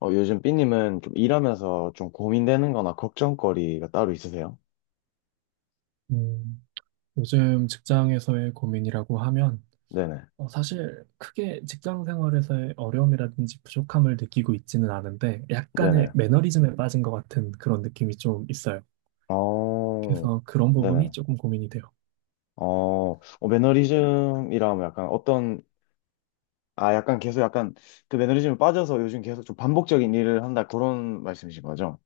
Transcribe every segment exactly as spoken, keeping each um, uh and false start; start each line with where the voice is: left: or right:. left: 어, 요즘 삐님은 좀 일하면서 좀 고민되는 거나 걱정거리가 따로 있으세요?
right: 음, 요즘 직장에서의 고민이라고 하면
left: 네네.
right: 어, 사실 크게 직장 생활에서의 어려움이라든지 부족함을 느끼고 있지는 않은데 약간의
left: 네네.
right: 매너리즘에 빠진 것 같은 그런 느낌이 좀 있어요.
left: 어,
right: 그래서 그런 부분이
left: 네네.
right: 조금 고민이 돼요.
left: 어, 어, 매너리즘이라면 약간 어떤, 아, 약간 계속 약간 그 매너리즘에 빠져서 요즘 계속 좀 반복적인 일을 한다 그런 말씀이신 거죠?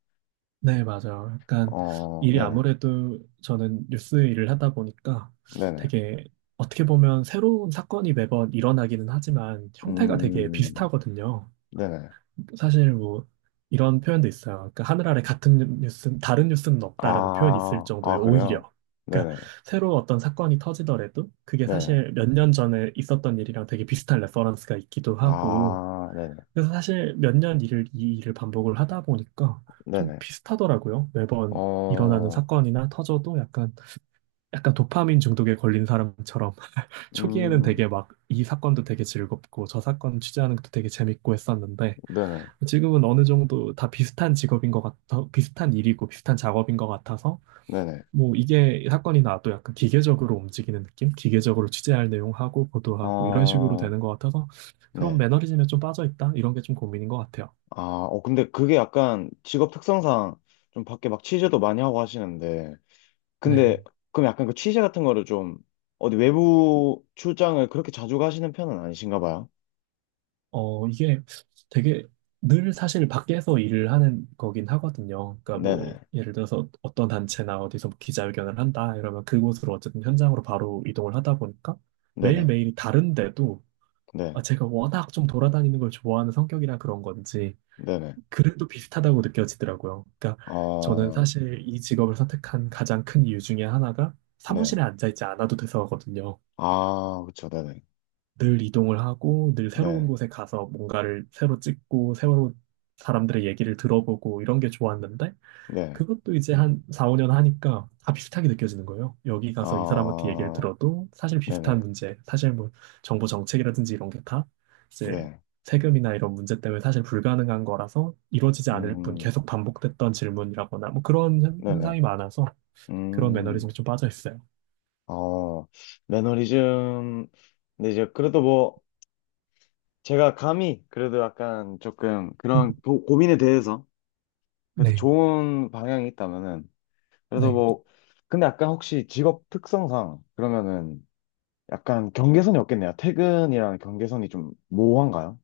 right: 네, 맞아요. 약간
left: 어,
right: 일이
left: 네네.
right: 아무래도 저는 뉴스 일을 하다 보니까
left: 네네.
right: 되게 어떻게 보면 새로운 사건이 매번 일어나기는 하지만 형태가 되게
left: 음,
right: 비슷하거든요.
left: 네네.
right: 사실 뭐 이런 표현도 있어요. 그러니까 하늘 아래 같은 뉴스, 다른 뉴스는 없다라는 표현이 있을
left: 아, 아,
right: 정도예요.
left: 그래요?
right: 오히려. 그러니까
left: 네네.
right: 새로 어떤 사건이 터지더라도 그게
left: 네네.
right: 사실 몇 년 전에 있었던 일이랑 되게 비슷한 레퍼런스가 있기도 하고.
left: 아, 네네.
right: 그래서 사실 몇 년 일을 이 일을 반복을 하다 보니까 좀
left: 네네.
right: 비슷하더라고요. 매번 일어나는
left: 어,
right: 사건이나 터져도 약간 약간 도파민 중독에 걸린 사람처럼 초기에는
left: 음,
right: 되게 막 이 사건도 되게 즐겁고 저 사건 취재하는 것도 되게 재밌고 했었는데
left: 네네.
right: 지금은 어느 정도 다 비슷한 직업인 것 같아, 비슷한 일이고 비슷한 작업인 것 같아서,
left: 네네.
right: 뭐 이게 사건이 나도 약간 기계적으로 움직이는 느낌? 기계적으로 취재할 내용하고 보도하고 이런 식으로
left: 어,
right: 되는 것 같아서 그런
left: 네.
right: 매너리즘에 좀 빠져 있다? 이런 게 좀 고민인 것 같아요.
left: 아, 어, 근데 그게 약간 직업 특성상 좀 밖에 막 취재도 많이 하고 하시는데.
right: 네.
left: 근데 그럼 약간 그 취재 같은 거를 좀 어디 외부 출장을 그렇게 자주 가시는 편은 아니신가 봐요?
right: 어, 이게 되게 늘 사실 밖에서 일을 하는 거긴 하거든요. 그러니까 뭐
left: 네네.
right: 예를 들어서 어떤 단체나 어디서 뭐 기자회견을 한다 이러면 그곳으로 어쨌든 현장으로 바로 이동을 하다 보니까
left: 네네.
right: 매일매일이 다른데도
left: 네.
right: 아, 제가 워낙 좀 돌아다니는 걸 좋아하는 성격이라 그런 건지
left: 네네.
right: 그래도 비슷하다고 느껴지더라고요. 그러니까 저는
left: 어,
right: 사실 이 직업을 선택한 가장 큰 이유 중에 하나가 사무실에
left: 네.
right: 앉아있지 않아도 돼서거든요.
left: 아, 그쵸. 네네.
right: 늘 이동을 하고 늘 새로운
left: 네.
right: 곳에 가서 뭔가를 새로 찍고 새로 사람들의 얘기를 들어보고 이런 게 좋았는데
left: 네.
right: 그것도 이제 한 사, 오 년 하니까 다 비슷하게 느껴지는 거예요. 여기 가서 이 사람한테 얘기를
left: 아,
right: 들어도 사실
left: 네네.
right: 비슷한 문제, 사실 뭐 정부 정책이라든지 이런 게 다 이제
left: 네.
right: 세금이나 이런 문제 때문에 사실 불가능한 거라서 이루어지지 않을 뿐
left: 음,
right: 계속 반복됐던 질문이라거나 뭐 그런 현-
left: 네네.
right: 현상이 많아서 그런
left: 음,
right: 매너리즘이 좀 빠져 있어요.
left: 어, 매너리즘. 근데 이제 그래도 뭐, 제가 감히 그래도 약간 조금 그런 고, 고민에 대해서 그래도
right: 네,
left: 좋은 방향이 있다면은 그래도
right: 네,
left: 뭐 근데 약간 혹시 직업 특성상 그러면은 약간 경계선이 없겠네요. 퇴근이랑 경계선이 좀 모호한가요?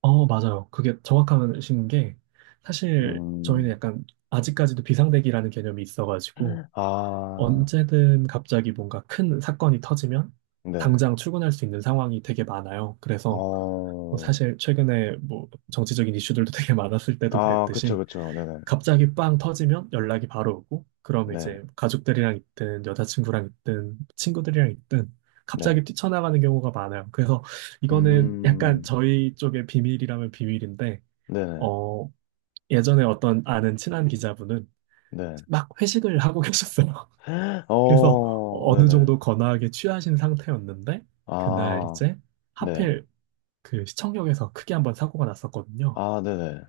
right: 어, 맞아요. 그게 정확하신 게 사실 저희는
left: 음.
right: 약간 아직까지도 비상대기라는 개념이 있어가지고
left: 아,
right: 언제든 갑자기 뭔가 큰 사건이 터지면
left: 네.
right: 당장 출근할 수 있는 상황이 되게 많아요. 그래서 뭐
left: 어.
right: 사실 최근에 뭐 정치적인 이슈들도 되게 많았을 때도
left: 아, 그쵸,
right: 그랬듯이
left: 그쵸. 네네.
right: 갑자기 빵 터지면 연락이 바로 오고 그럼
left: 네.
right: 이제 가족들이랑 있든 여자친구랑 있든 친구들이랑 있든
left: 네.
right: 갑자기 뛰쳐나가는 경우가 많아요. 그래서 이거는 약간
left: 음.
right: 저희 쪽의 비밀이라면 비밀인데
left: 네네.
right: 어 예전에 어떤 아는 친한 기자분은
left: 네.
right: 막 회식을 하고 계셨어요. 그래서
left: 어.
right: 어느
left: 네네.
right: 정도 거나하게 취하신 상태였는데 그날
left: 아.
right: 이제
left: 네.
right: 하필 그 시청역에서 크게 한번 사고가 났었거든요.
left: 아, 네네.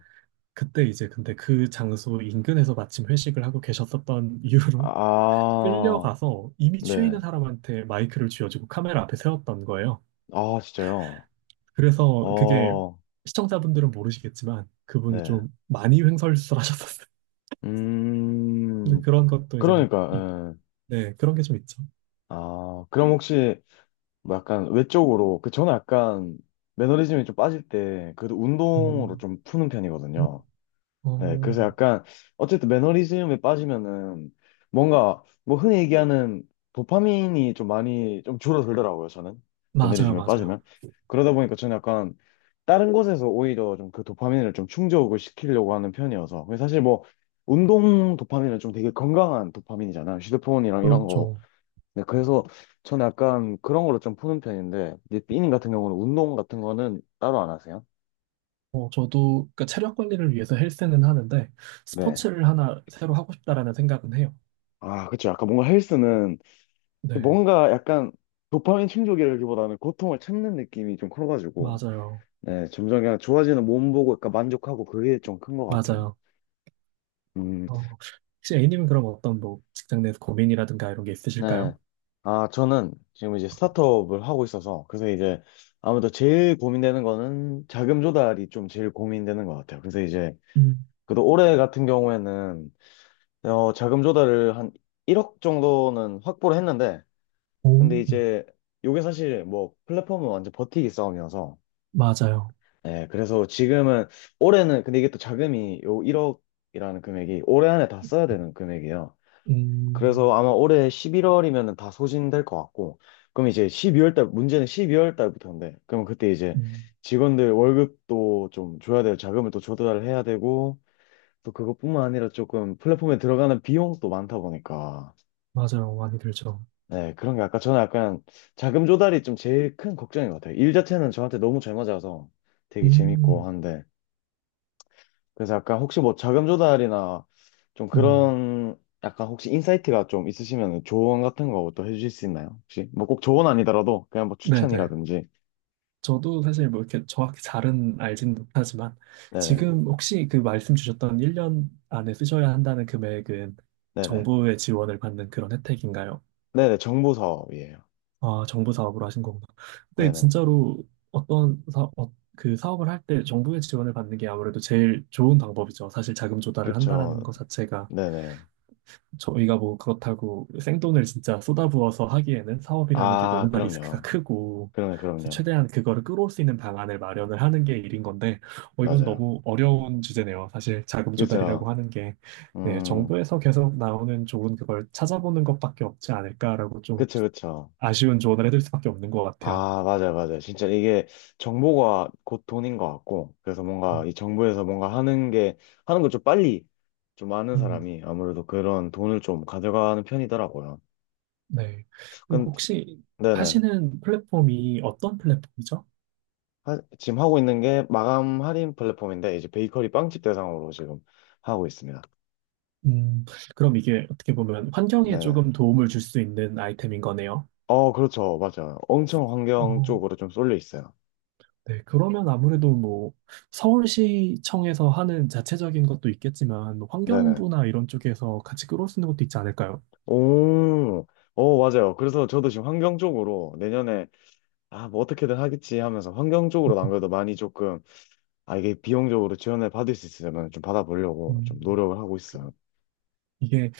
right: 그때 이제 근데 그 장소 인근에서 마침 회식을 하고 계셨었던 이유로
left: 아.
right: 끌려가서 이미 취해
left: 네.
right: 있는 사람한테 마이크를 쥐어주고 카메라 앞에 세웠던 거예요.
left: 아, 진짜요?
right: 그래서 그게
left: 어,
right: 시청자분들은 모르시겠지만 그분이
left: 네.
right: 좀 많이 횡설수설하셨었어요. 근데
left: 음,
right: 그런 것도 이제 뭐 이-
left: 그러니까, 예.
right: 네, 그런 게 좀 있죠.
left: 아, 그럼 혹시, 뭐 약간, 외적으로, 그, 저는 약간, 매너리즘이 좀 빠질 때, 그래도 운동으로
right: 음,
left: 좀 푸는
right: 어,
left: 편이거든요. 네, 그래서
right: 어,
left: 약간 어쨌든 매너리즘에 빠지면은 뭔가 뭐 흔히 얘기하는 도파민이 좀 많이 좀 줄어들더라고요, 저는.
right: 맞아요,
left: 매너리즘에
right: 맞아요.
left: 빠지면. 그러다 보니까 저는 약간 다른 곳에서 오히려 좀 그 도파민을 좀 충족을 시키려고 하는 편이어서. 근데 사실 뭐 운동 도파민은 좀 되게 건강한 도파민이잖아요. 휴대폰이랑 이런 거.
right: 그렇죠.
left: 네, 그래서 저는 약간 그런 걸로 좀 푸는 편인데, 이제 삐님 같은 경우는 운동 같은 거는 따로 안 하세요?
right: 어, 저도 그 체력 관리를 위해서 헬스는 하는데
left: 네.
right: 스포츠를 하나 새로 하고 싶다라는 생각은 해요.
left: 아, 그쵸. 약간 뭔가 헬스는
right: 네,
left: 뭔가 약간 도파민 충족이라기보다는 고통을 참는 느낌이 좀 커가지고,
right: 맞아요.
left: 네, 점점 그냥 좋아지는 몸 보고 약간 만족하고 그게 좀 큰 것 같아요.
right: 맞아요.
left: 음,
right: 어, 혹시 A님은 그럼 어떤 뭐 직장 내에서 고민이라든가 이런 게
left: 네.
right: 있으실까요?
left: 아, 저는 지금 이제 스타트업을 하고 있어서, 그래서 이제 아무래도 제일 고민되는 거는 자금 조달이 좀 제일 고민되는 것 같아요. 그래서 이제,
right: 음,
left: 그래도 올해 같은 경우에는, 어, 자금 조달을 한 일억 정도는 확보를 했는데, 근데
right: 오,
left: 이제, 요게 사실 뭐 플랫폼은 완전 버티기 싸움이어서,
right: 맞아요.
left: 네, 그래서 지금은 올해는 근데 이게 또 자금이 요 일억이라는 금액이 올해 안에 다 써야 되는 금액이에요.
right: 음,
left: 그래서 아마 올해 십일 월이면 다 소진될 것 같고, 그럼 이제 십이 월 달 문제는 십이 월 달부터인데, 그럼 그때 이제
right: 음,
left: 직원들 월급도 좀 줘야 될 자금을 또 조달을 해야 되고, 또 그것뿐만 아니라 조금 플랫폼에 들어가는 비용도 많다 보니까,
right: 맞아요. 많이 들죠.
left: 네, 그런 게 아까 저는 약간 자금 조달이 좀 제일 큰 걱정인 것 같아요. 일 자체는 저한테 너무 잘 맞아서 되게 재밌고
right: 음,
left: 한데. 그래서 약간 혹시 뭐 자금 조달이나 좀
right: 음,
left: 그런 약간 혹시 인사이트가 좀 있으시면 조언 같은 거 또 해주실 수 있나요? 혹시 뭐 꼭 조언 아니더라도 그냥 뭐
right: 네네.
left: 추천이라든지
right: 저도 사실 뭐 이렇게 정확히 잘은 알진 못하지만
left: 네네.
right: 지금 혹시 그 말씀 주셨던 일 년 안에 쓰셔야 한다는 금액은
left: 네네.
right: 정부의 지원을 받는 그런 혜택인가요?
left: 네네. 정보 사업이에요.
right: 아, 정부 사업으로 하신 거구나. 근데
left: 네네.
right: 진짜로 어떤 사, 어, 그 사업을 할 때 정부의 지원을 받는 게 아무래도 제일 좋은 방법이죠. 사실 자금 조달을
left: 그쵸.
right: 한다라는 것 자체가
left: 네네.
right: 저희가 뭐 그렇다고 생돈을 진짜 쏟아부어서 하기에는 사업이라는 게
left: 아
right: 너무나 리스크가
left: 그럼요.
right: 크고
left: 그럼요
right: 그래서
left: 그럼요.
right: 최대한 그거를 끌어올 수 있는 방안을 마련을 하는 게 일인 건데 어, 이건
left: 맞아요.
right: 너무 어려운 주제네요. 사실 자금
left: 그쵸.
right: 조달이라고 하는 게 네,
left: 음.
right: 정부에서 계속 나오는 좋은 그걸 찾아보는 것밖에 없지 않을까라고 좀
left: 그쵸 그쵸.
right: 아쉬운 조언을 해드릴 수밖에 없는 것 같아요.
left: 아, 맞아요, 맞아요. 진짜 이게 정보가 곧 돈인 것 같고, 그래서
right: 음,
left: 뭔가 이 정부에서 뭔가 하는 게, 하는 걸 좀 빨리 좀 아는
right: 음,
left: 사람이 아무래도 그런 돈을 좀 가져가는 편이더라고요.
right: 네. 그리고
left: 근데,
right: 혹시
left: 네네.
right: 하시는 플랫폼이 어떤 플랫폼이죠?
left: 하- 지금 하고 있는 게 마감 할인 플랫폼인데, 이제 베이커리 빵집 대상으로 지금 하고 있습니다.
right: 음, 그럼 이게 어떻게 보면 환경에
left: 네네.
right: 조금 도움을 줄 수 있는 아이템인 거네요.
left: 어, 그렇죠. 맞아요. 엄청 환경
right: 어,
left: 쪽으로 좀 쏠려 있어요.
right: 네. 그러면 아무래도 뭐 서울시청에서 하는 자체적인 것도 있겠지만 뭐
left: 네네.
right: 환경부나 이런 쪽에서 같이 끌어올 수 있는 것도 있지 않을까요?
left: 오, 오 맞아요. 그래서 저도 지금 환경 쪽으로 내년에 아, 뭐 어떻게든 하겠지 하면서 환경적으로 안 그래도 많이 조금, 아, 이게 비용적으로 지원을 받을 수 있으면 좀 받아보려고
right: 음.
left: 좀 노력을 하고 있어요.
right: 이게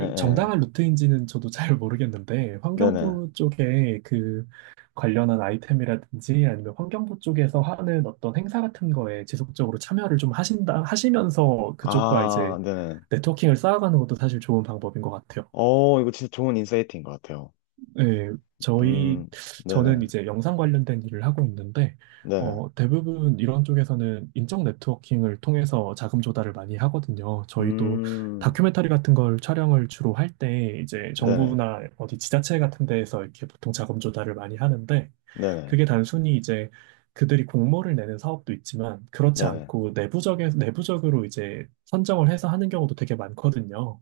left: 예, 예.
right: 정당한 루트인지는 저도 잘 모르겠는데,
left: 네네.
right: 환경부 쪽에 그 관련한 아이템이라든지 아니면 환경부 쪽에서 하는 어떤 행사 같은 거에 지속적으로 참여를 좀 하신다, 하시면서 그쪽과
left: 아,
right: 이제
left: 네네.
right: 네트워킹을 쌓아가는 것도 사실 좋은 방법인 것 같아요.
left: 어, 이거 진짜 좋은 인사이트인 것 같아요.
right: 네, 저희,
left: 음, 네네.
right: 저는 이제 영상 관련된 일을 하고 있는데,
left: 네네.
right: 어, 대부분 이런 쪽에서는 인적 네트워킹을 통해서 자금 조달을 많이 하거든요. 저희도
left: 음,
right: 다큐멘터리 같은 걸 촬영을 주로 할 때, 이제
left: 네네.
right: 정부나 어디 지자체 같은 데에서 이렇게 보통 자금 조달을 많이 하는데,
left: 네네.
right: 그게 단순히 이제 그들이 공모를 내는 사업도 있지만, 그렇지
left: 네네.
right: 않고 내부적에, 내부적으로 이제 선정을 해서 하는 경우도 되게 많거든요.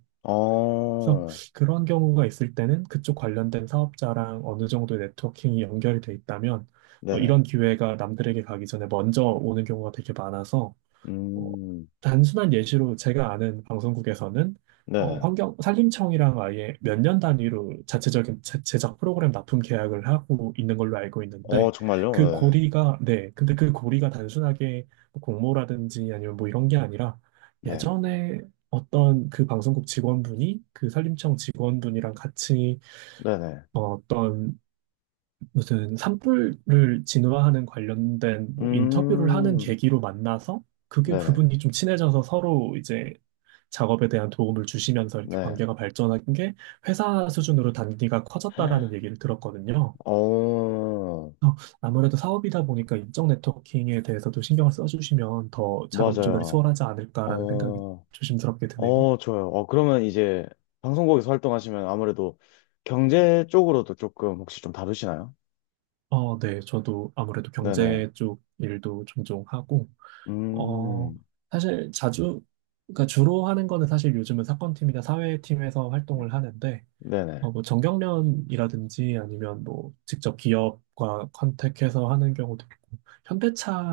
right: 그래서
left: 어,
right: 그런 경우가 있을 때는 그쪽 관련된 사업자랑 어느 정도 네트워킹이 연결이 돼 있다면 어,
left: 네네.
right: 이런 기회가 남들에게 가기 전에 먼저 오는 경우가 되게 많아서 어,
left: 음,
right: 단순한 예시로 제가 아는 방송국에서는 어,
left: 네네.
right: 환경 산림청이랑 아예 몇 년 단위로 자체적인 제- 제작 프로그램 납품 계약을 하고 있는 걸로 알고
left: 어,
right: 있는데
left: 정말요?
right: 그
left: 네네.
right: 고리가, 네, 근데 그 고리가 단순하게 뭐 공모라든지 아니면 뭐 이런 게 아니라
left: 네.
right: 예전에 어떤 그 방송국 직원분이 그 산림청 직원분이랑 같이
left: 네네.
right: 어, 어떤 무슨 산불을 진화하는 관련된 뭐 인터뷰를 하는
left: 음,
right: 계기로 만나서 그게
left: 네네.
right: 부분이 좀 친해져서 서로 이제 작업에 대한 도움을 주시면서 이렇게
left: 네.
right: 관계가 발전한 게 회사 수준으로 단계가 커졌다라는 얘기를 들었거든요.
left: 어,
right: 어, 아무래도 사업이다 보니까 인적 네트워킹에 대해서도 신경을 써주시면 더 작업 조달이
left: 맞아요.
right: 수월하지 않을까라는 생각이
left: 어,
right: 조심스럽게 드네요.
left: 어, 좋아요. 어, 그러면 이제 방송국에서 활동하시면 아무래도 경제 쪽으로도 조금 혹시 좀 다루시나요?
right: 어, 네, 저도 아무래도
left: 네네.
right: 경제 쪽 일도 종종 하고 어,
left: 음,
right: 사실 자주, 그러니까 주로 하는 거는 사실 요즘은 사건팀이나 사회팀에서 활동을 하는데,
left: 네네.
right: 어, 뭐 정경련이라든지 아니면 뭐 직접 기업과 컨택해서 하는 경우도 있고,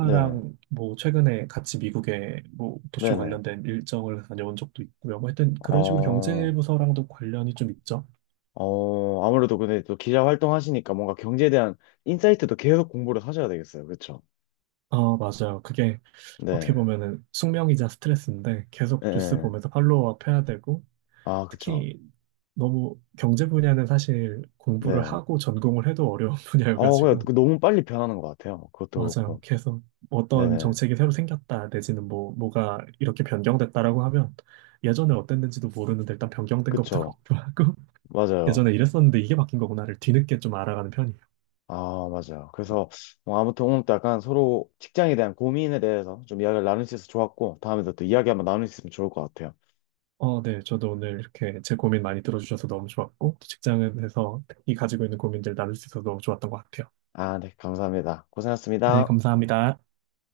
left: 네,
right: 뭐 최근에 같이 미국에 뭐 도쇼
left: 네네.
right: 관련된 일정을 다녀온 적도 있고요. 뭐 하여튼 그런 식으로
left: 어,
right: 경제부서랑도 관련이 좀 있죠.
left: 어, 아무래도 근데 또 기자 활동하시니까 뭔가 경제에 대한 인사이트도 계속 공부를 하셔야 되겠어요. 그쵸?
right: 어, 맞아요. 그게 어떻게
left: 네.
right: 보면은 숙명이자 스트레스인데 계속
left: 네.
right: 뉴스
left: 네.
right: 보면서 팔로우업 해야 되고,
left: 아, 그쵸.
right: 특히 너무 경제 분야는 사실 공부를
left: 네.
right: 하고 전공을 해도 어려운
left: 어, 그냥
right: 분야여가지고
left: 너무 빨리 변하는 것 같아요. 그것도
right: 맞아요.
left: 그렇고.
right: 계속 어떤
left: 네네.
right: 정책이 새로 생겼다 내지는 뭐 뭐가 이렇게 변경됐다라고 하면 예전에 어땠는지도 모르는데 일단 변경된 것부터
left: 그쵸.
right: 공부하고
left: 맞아요.
right: 예전에 이랬었는데 이게 바뀐 거구나를 뒤늦게 좀 알아가는 편이에요.
left: 아, 맞아요. 그래서 뭐 아무튼 오늘 또 약간 서로 직장에 대한 고민에 대해서 좀 이야기를 나눌 수 있어서 좋았고, 다음에도 또 이야기 한번 나눌 수 있으면 좋을 것 같아요.
right: 어, 네. 저도 오늘 이렇게 제 고민 많이 들어주셔서 너무 좋았고 또 직장에서 특히 가지고 있는 고민들 나눌 수 있어서 너무 좋았던 것 같아요.
left: 아, 네, 감사합니다.
right: 네,
left: 고생하셨습니다.
right: 감사합니다.